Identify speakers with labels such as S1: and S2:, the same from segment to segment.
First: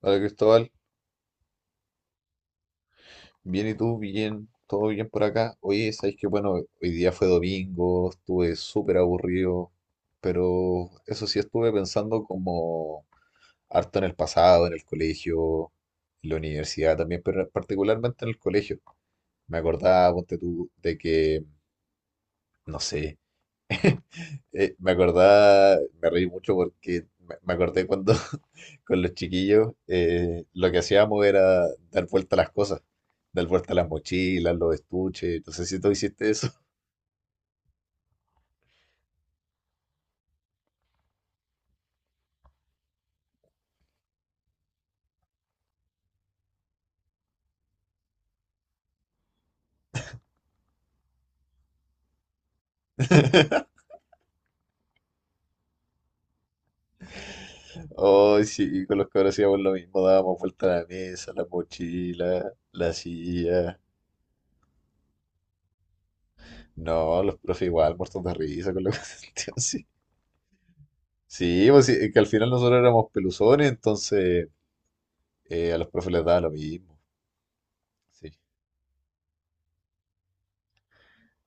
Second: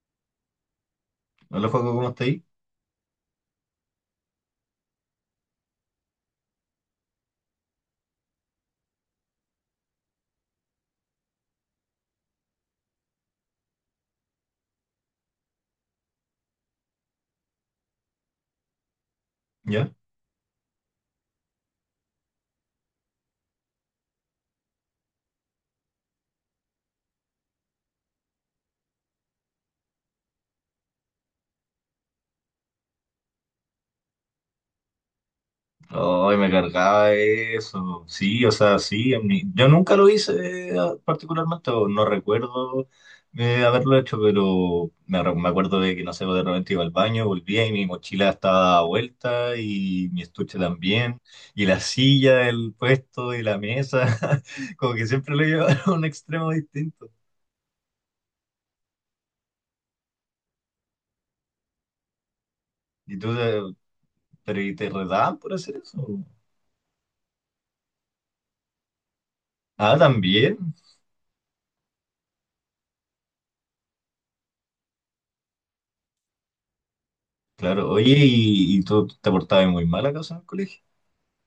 S1: Hola, Cristóbal.
S2: Hola, Joaco, ¿cómo está ahí?
S1: Bien, ¿y tú? Bien, todo bien por acá. Oye, sabes que bueno, hoy día fue domingo, estuve súper aburrido, pero eso sí, estuve pensando como harto en el pasado, en el colegio, en la universidad también, pero particularmente en el colegio. Me
S2: ¿Ya?
S1: acordaba, ponte tú, de que, no sé, me acordaba, me reí mucho porque me acordé cuando con los chiquillos lo que hacíamos era dar vuelta a las cosas, dar vuelta a las mochilas, los estuches. No sé si tú hiciste
S2: Ay,
S1: eso.
S2: me cargaba eso. Sí, o sea, sí. Yo nunca lo hice particularmente, o no recuerdo haberlo hecho, pero me acuerdo de que, no sé, pues, de repente iba al baño, volvía y mi mochila estaba dada vuelta y mi estuche también, y la silla, el puesto y la mesa, como que siempre lo llevaba a un extremo distinto.
S1: Oh, sí, con los que hacíamos lo mismo, dábamos vuelta a la mesa, la mochila, la
S2: Y tú,
S1: silla.
S2: pero ¿y te redaban por hacer eso?
S1: No, los profes igual, muertos de risa con lo que así. Sí,
S2: Ah, también.
S1: sí, pues sí, que al final nosotros éramos peluzones, entonces a los profes les daba lo mismo.
S2: Claro, oye,
S1: Sí.
S2: ¿y tú te portabas muy mal acaso en el colegio?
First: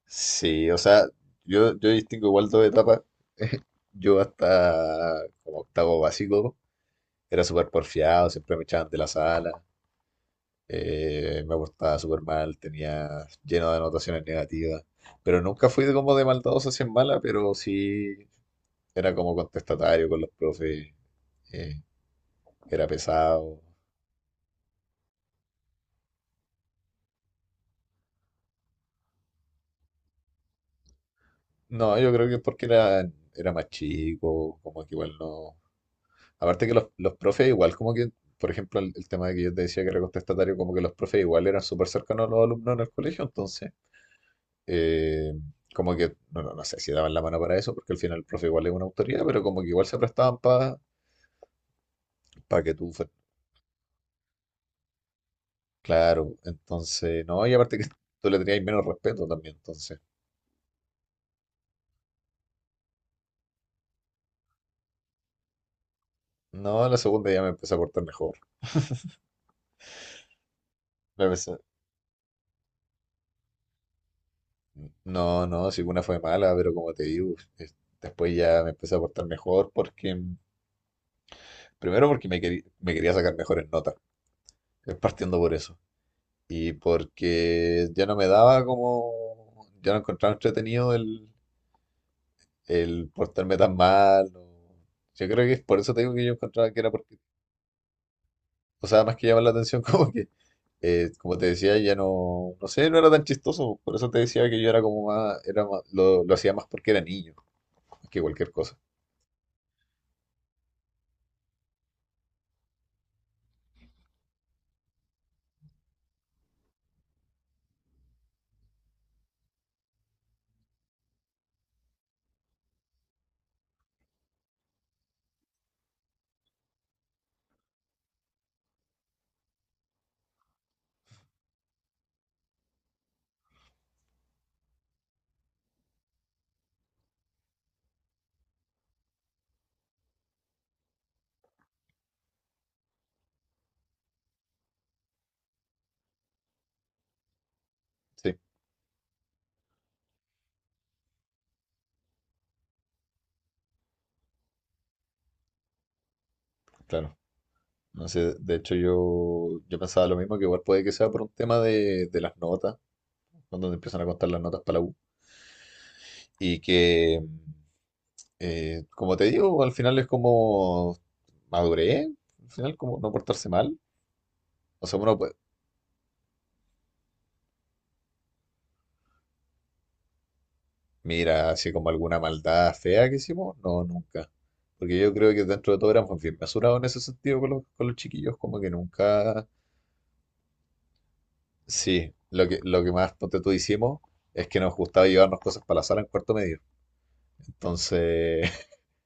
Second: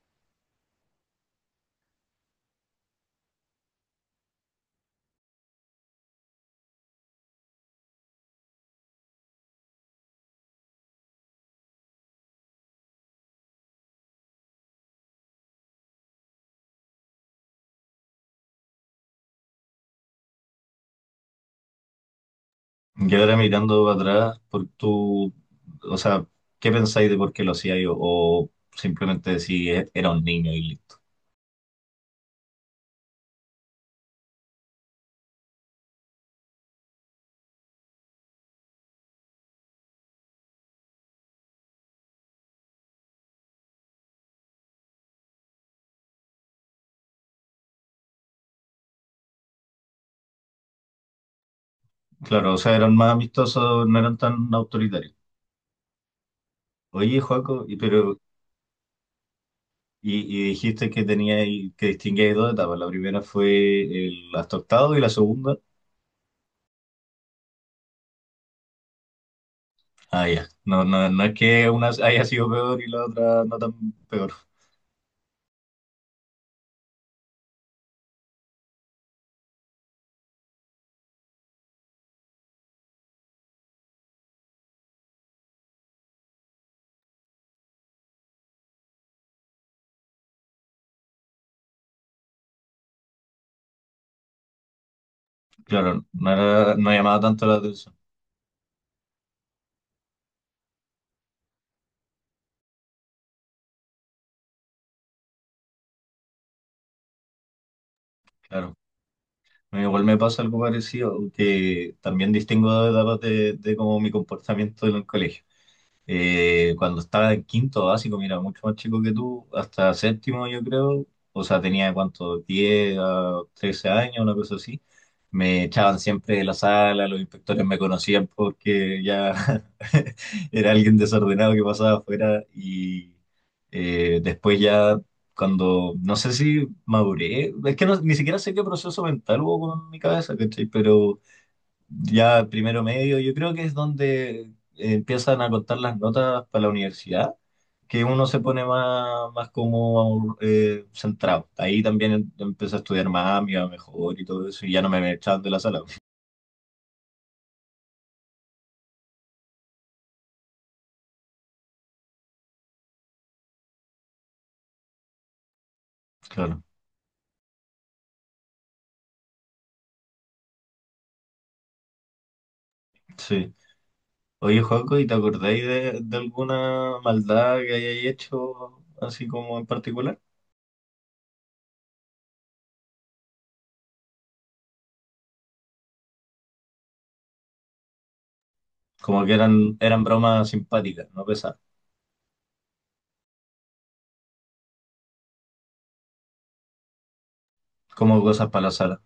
S1: Sí, o sea, yo distingo igual dos etapas. Yo hasta como octavo básico era súper porfiado, siempre me echaban de la sala, me portaba súper mal, tenía lleno de anotaciones negativas, pero nunca fui de como de maldadoso hacia mala, pero sí era como contestatario con los profes, eh, era
S2: Y ahora
S1: pesado.
S2: mirando atrás, por tu, o sea, ¿qué pensáis de por qué lo hacía? O simplemente decís: Era un niño y listo".
S1: No, yo creo que es porque era más chico, como que igual no. Aparte que los profes igual como que, por ejemplo, el tema de que yo te decía que era contestatario, como que los profes igual eran súper cercanos a los alumnos en el colegio, entonces, eh, como que, no, no, no sé si daban la mano para eso, porque al final el profe igual es una autoridad, pero como que igual se prestaban para
S2: Claro, o
S1: que
S2: sea,
S1: tú,
S2: eran más amistosos, no eran tan autoritarios.
S1: claro.
S2: Oye,
S1: Entonces no, y
S2: Joaco,
S1: aparte
S2: y,
S1: que
S2: pero,
S1: tú le tenías menos respeto también, entonces,
S2: y dijiste que teníais, que distinguíais dos etapas. La primera fue el hasta octavo y la segunda.
S1: no, en la segunda ya me empecé a portar mejor.
S2: Ah, ya. No, no, no
S1: Me
S2: es
S1: empecé-
S2: que una haya sido peor y la otra no tan peor.
S1: no, no, si una fue mala, pero como te digo, después ya me empecé a portar mejor porque... Primero porque me quería sacar mejores notas, partiendo por eso. Y porque ya no me daba como, ya no encontraba entretenido el portarme tan mal. Yo creo que es por eso te
S2: Claro,
S1: digo que
S2: no
S1: yo encontraba
S2: era,
S1: que era
S2: no
S1: porque,
S2: llamaba tanto la atención.
S1: o sea, más que llamar la atención, como que, como te decía, ya no, no sé, no era tan chistoso. Por eso te decía que yo era como más, lo hacía más porque era niño, más que cualquier
S2: Claro.
S1: cosa.
S2: No, igual me pasa algo parecido, que también distingo de etapas de como mi comportamiento en el colegio. Cuando estaba en quinto básico, mira, mucho más chico que tú, hasta séptimo yo creo, o sea, tenía cuánto, 10 a 13 años, una cosa así. Me echaban siempre de la sala, los inspectores me conocían porque ya era alguien desordenado que pasaba afuera y después ya cuando, no sé si maduré, es que ni siquiera sé qué proceso mental hubo con mi cabeza, ¿cachai? Pero ya primero medio, yo creo que es donde empiezan a contar las notas para la universidad, que uno
S1: Sí,
S2: se pone más, más como centrado. Ahí también empecé a estudiar más, me iba mejor y todo eso, y ya no me echaban de la sala.
S1: claro. No sé, de hecho yo, yo pensaba lo mismo, que igual puede que sea por un tema de las notas, donde empiezan a contar las notas para la U. Y
S2: Claro,
S1: que, como te digo, al final es como madurez, al final como no portarse
S2: sí.
S1: mal.
S2: Oye,
S1: O sea,
S2: Juanco, ¿y te
S1: uno, pues,
S2: acordáis de alguna maldad que hayáis hecho así como en particular?
S1: mira, así como alguna maldad fea que hicimos, no, nunca. Porque yo creo que dentro de todo éramos bien mesurados en ese sentido con los chiquillos, como que
S2: Como que
S1: nunca...
S2: eran, eran bromas simpáticas, no pesadas,
S1: Sí, lo que más, ponte tú, hicimos es que nos gustaba llevarnos cosas para la sala en cuarto medio.
S2: como cosas
S1: Entonces...
S2: para la sala.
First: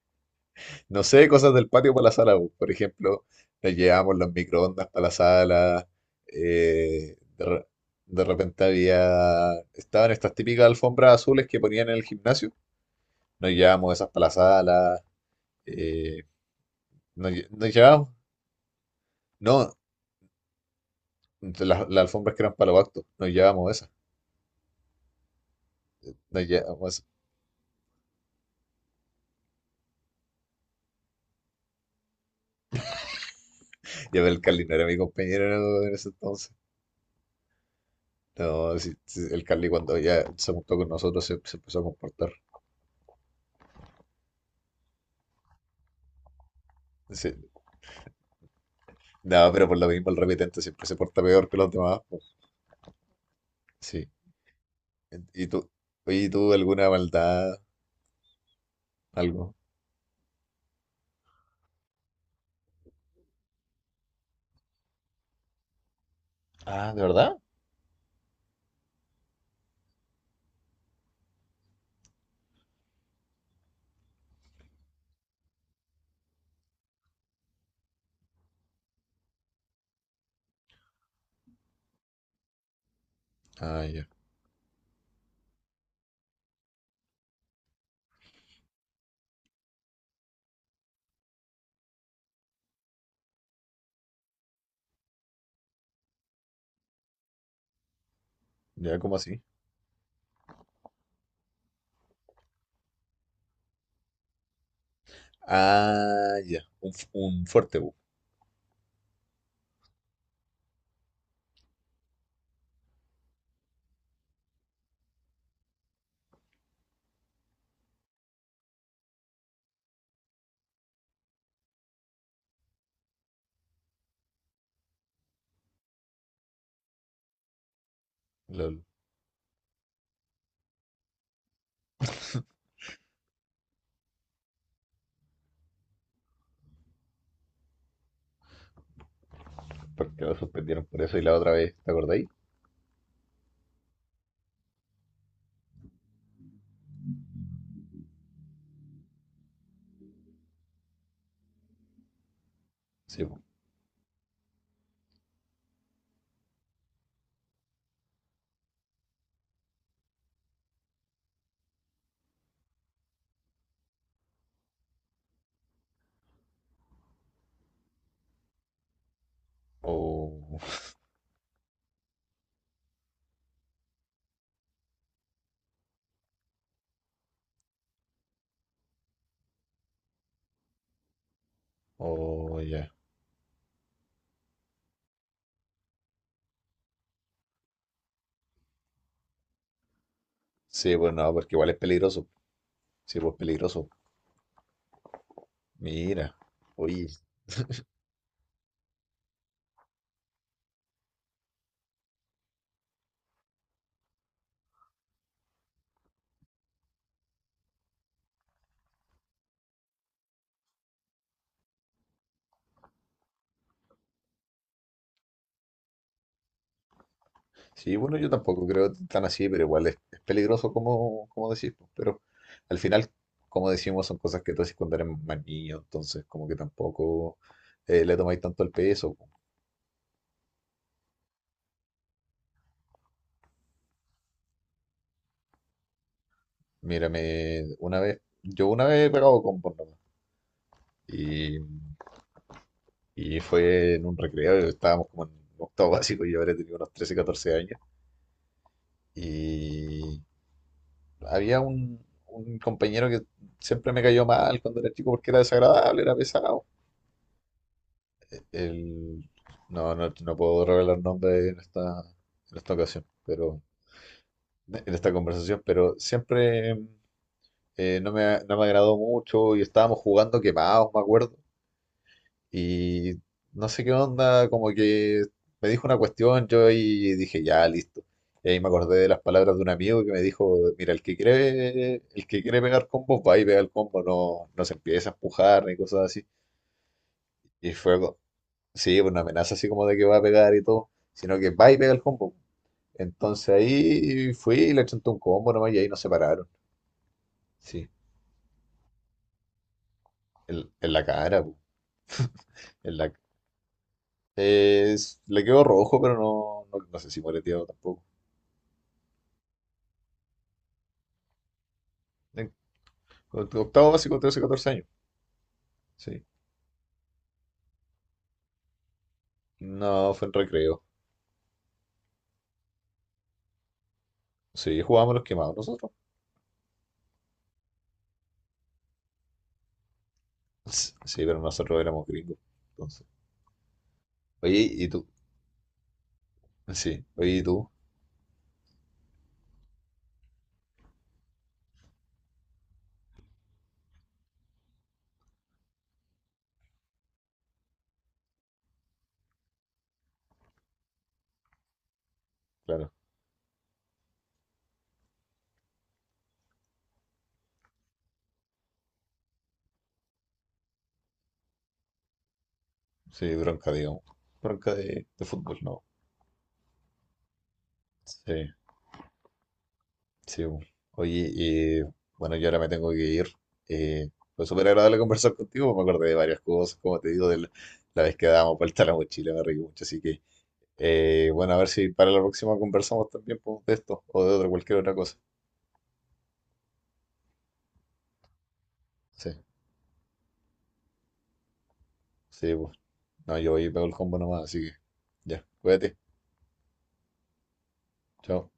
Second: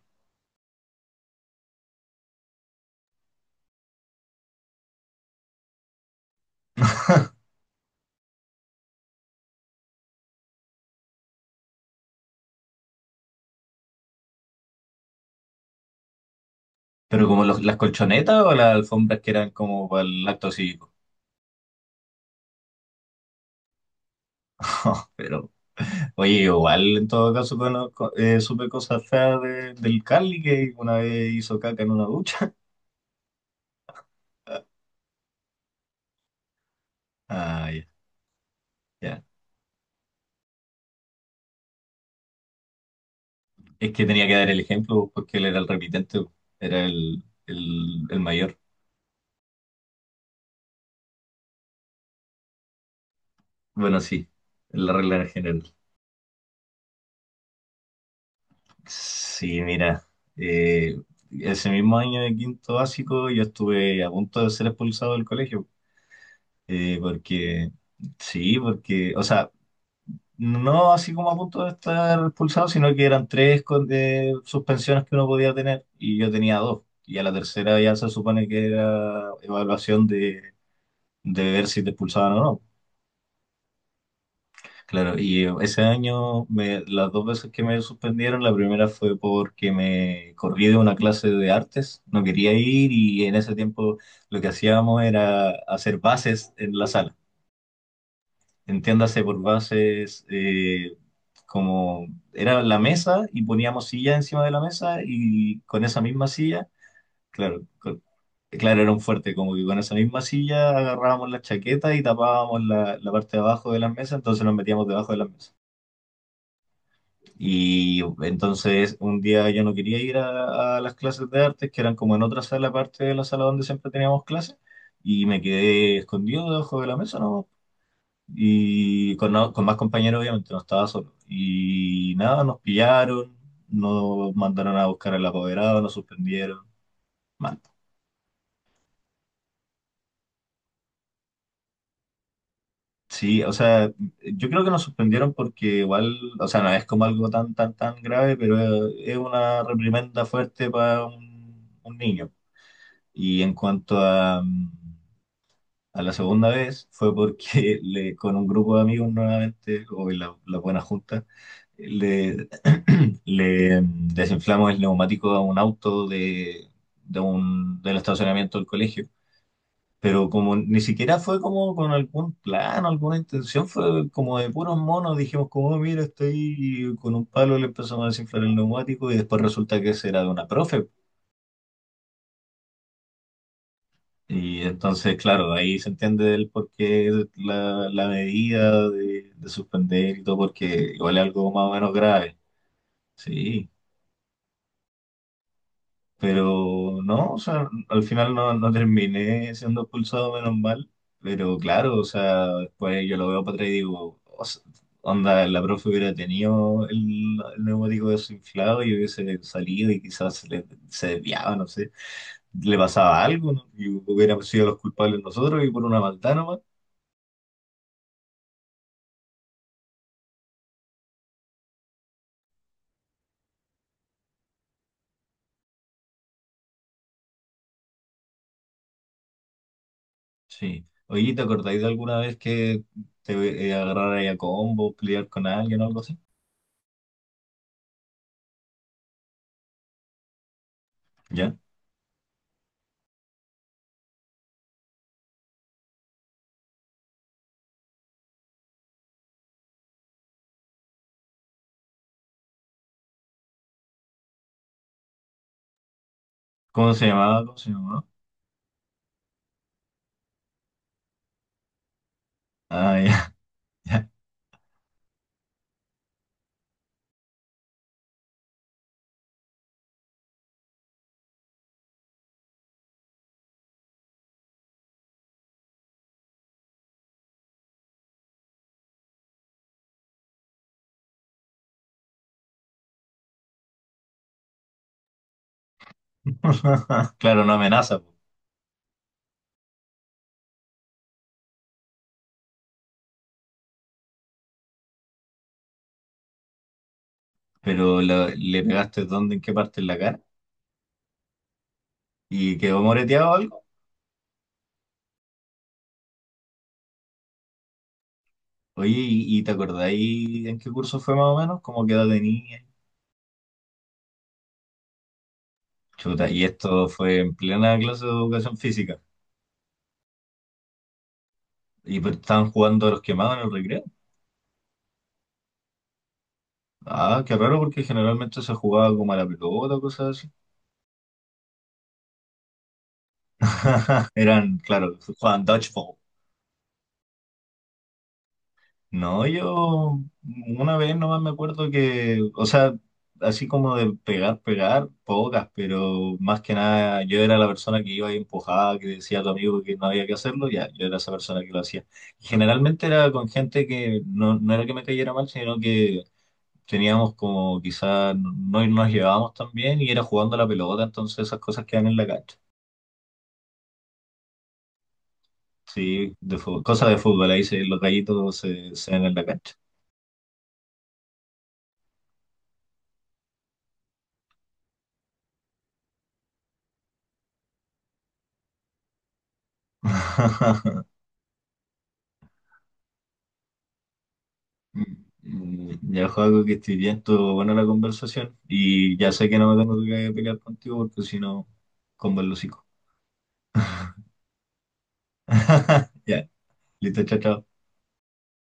S1: No sé, cosas del patio para la sala, pues. Por ejemplo, nos llevamos los microondas para la sala. eh, de, re- de repente había... Estaban estas típicas alfombras azules que ponían en el gimnasio. Nos llevamos esas para la sala. eh,
S2: Pero como
S1: Nos
S2: las
S1: llevamos...
S2: colchonetas o las alfombras que eran
S1: No,
S2: como para el acto cívico.
S1: las alfombras que eran para los actos. Nos llevamos esas.
S2: Pero, oye,
S1: Nos llevamos
S2: igual
S1: esas.
S2: en todo caso supe cosas feas del Carly que una vez hizo caca en una ducha.
S1: Ya el Carly no era mi compañero en ese entonces.
S2: Ah, ya,
S1: No, sí, sí,
S2: ya.
S1: el Carly cuando ya se juntó con nosotros se empezó a comportar.
S2: Es que tenía que dar el ejemplo porque él era el repitente, era el mayor.
S1: No, pero por lo mismo el repetente siempre se porta peor que los demás, pues.
S2: Bueno,
S1: Sí.
S2: sí, la regla en
S1: ¿Y
S2: general.
S1: tú? Oye, ¿y tú alguna maldad? Algo.
S2: Sí, mira, eh, ese mismo año de quinto básico yo estuve a punto de ser expulsado del colegio.
S1: Ah,
S2: eh,
S1: ¿de verdad?
S2: porque, sí, porque, o sea, no así como a punto de estar expulsado, sino que eran tres suspensiones que uno podía tener y yo tenía dos. Y a la tercera ya se supone que era evaluación de ver si te expulsaban o no.
S1: Ah, ya.
S2: Claro, y ese año las dos veces que me suspendieron, la primera fue porque me corrí de una clase de artes, no quería ir y en ese tiempo lo que hacíamos era hacer bases en la sala.
S1: ¿Ya cómo
S2: Entiéndase
S1: así?
S2: por bases como era la mesa y poníamos silla encima de la mesa y con esa misma
S1: Ah, ya.
S2: silla,
S1: Un, un
S2: claro,
S1: fuerte, bu.
S2: claro, era un fuerte, como que con esa misma silla agarrábamos la chaqueta y tapábamos la, la parte de abajo de la mesa, entonces nos metíamos debajo de la mesa. Y entonces un día yo no quería ir a las clases de artes, que eran como en otra sala aparte de la sala donde siempre teníamos clases, y me quedé escondido debajo de la mesa, ¿no?
S1: Lol.
S2: Y con, con más compañeros, obviamente, no estaba solo. Y nada, nos pillaron, nos mandaron a buscar al apoderado, nos suspendieron. Mal.
S1: Porque lo suspendieron por eso y la otra vez, ¿te acordáis?
S2: Sí, o sea, yo creo que nos suspendieron porque igual, o sea, no es como algo tan, tan, tan grave, pero es una reprimenda fuerte para un niño.
S1: Sí, bu.
S2: Y en cuanto a, a la segunda vez fue porque le, con un grupo de amigos nuevamente, o en la, la buena junta, le, le desinflamos el neumático a un auto de, del estacionamiento del colegio. Pero como
S1: Oh,
S2: ni siquiera fue como con algún plan, alguna intención, fue como de puros monos, dijimos como: "Oh, mira, estoy con un palo", le empezamos a desinflar el neumático y después resulta que ese era de una profe.
S1: oh, ya.
S2: Y entonces, claro, de ahí se entiende el porqué la, la medida de suspender y todo, porque
S1: Sí, pues
S2: igual es
S1: no,
S2: algo
S1: porque igual
S2: más o
S1: es
S2: menos
S1: peligroso.
S2: grave.
S1: Sí, pues
S2: Sí,
S1: peligroso. Mira.
S2: pero
S1: Oye.
S2: no, o sea, al final no, no terminé siendo expulsado, menos mal. Pero claro, o sea, después yo lo veo para atrás y digo, o sea, onda, la profe hubiera tenido el neumático desinflado y hubiese salido y quizás se, se desviaba, no sé, le pasaba algo, ¿no? Y hubiéramos sido los culpables nosotros y por una maldad nomás.
S1: Sí, bueno, yo tampoco creo tan así, pero igual es peligroso, como, como decís, pues, pero al final, como decimos, son cosas que tú haces cuando eres más niño, entonces como que tampoco le tomáis tanto el peso, po.
S2: Sí. Oye, ¿te acordáis de alguna vez que te agarrara ahí a combo, pelear con alguien o algo así?
S1: Mírame, una vez, yo una vez he pegado con porno,
S2: ¿Ya?
S1: y, y fue en un recreo, estábamos como en octavo básico, yo habré tenido unos 13, 14 años, y había un compañero que siempre me cayó mal cuando era chico porque era desagradable, era pesado.
S2: ¿Cómo se llamaba? ¿Cómo se llamaba?
S1: El... No, no, no puedo revelar nombre en esta
S2: Ah,
S1: ocasión,
S2: ya,
S1: pero
S2: ya.
S1: en esta conversación, pero siempre no me agradó mucho y estábamos jugando quemados, me acuerdo. Y no sé qué onda, como que me dijo una cuestión, yo ahí dije, ya, listo. Y ahí me acordé de las palabras de un amigo que me dijo, mira, el que quiere pegar combos va y pega el combo, no, no se empieza a empujar ni cosas así.
S2: Claro, no
S1: Y fue,
S2: amenaza, po.
S1: sí, pues no amenaza así como de que va a pegar y todo, sino que va y pega el combo. Entonces ahí fui y le chanté un combo nomás y ahí nos separaron. Sí,
S2: Pero le pegaste dónde, ¿en qué parte? ¿En la cara?
S1: en la cara, pu,
S2: ¿Y quedó
S1: en la,
S2: moreteado o algo?
S1: le quedó rojo, pero no, no, no sé si moreteado tampoco.
S2: Oye, y te acordáis en qué curso fue más o menos? ¿Cómo quedó de
S1: En
S2: niña?
S1: octavo básico, 13, 14 años. Sí.
S2: Chuta, ¿y esto fue en plena clase de educación física?
S1: No, fue en recreo.
S2: Y pues, ¿estaban jugando a los quemados en el recreo?
S1: Sí, jugábamos los quemados nosotros.
S2: Ah, qué raro porque generalmente se jugaba como a la pelota o cosas.
S1: Sí, pero nosotros éramos gringos. Entonces. Oye,
S2: Eran,
S1: ¿y
S2: claro,
S1: tú?
S2: jugaban dodgeball.
S1: Sí, oye, ¿y tú?
S2: No, yo una vez nomás me acuerdo que, o sea, así como de pegar, pegar, pocas, pero más que nada yo era la persona que iba y empujaba, que decía a tu amigo que no había que hacerlo, ya, yo era esa persona que lo hacía. Y generalmente
S1: Claro.
S2: era con gente que no, no era que me cayera mal, sino que teníamos como quizás no no nos llevábamos tan bien y era jugando a la pelota, entonces esas cosas quedan en la cancha.
S1: Sí, bronca, digamos. Bronca de fútbol, no.
S2: Sí, de fútbol, cosas de fútbol, ahí se, los gallitos
S1: Sí.
S2: se, se ven en la cancha.
S1: Sí, bu. Oye, y bueno, yo ahora me tengo que ir. Eh, fue súper agradable conversar contigo, me acordé de varias cosas, como te digo, de la, la vez que dábamos vuelta a la mochila, me reí mucho, así que, bueno, a ver si para la próxima conversamos también, pues, de esto o de otra, cualquier otra cosa.
S2: Mm, ya, Joaco, que estoy bien, estuvo buena la conversación y ya sé
S1: Sí,
S2: que no me tengo que pelear contigo porque si no, con el
S1: sí,
S2: hocico.
S1: pues. No, yo voy y pego el combo nomás, así que ya, cuídate,
S2: Ya, listo, chao, chao.
S1: chao.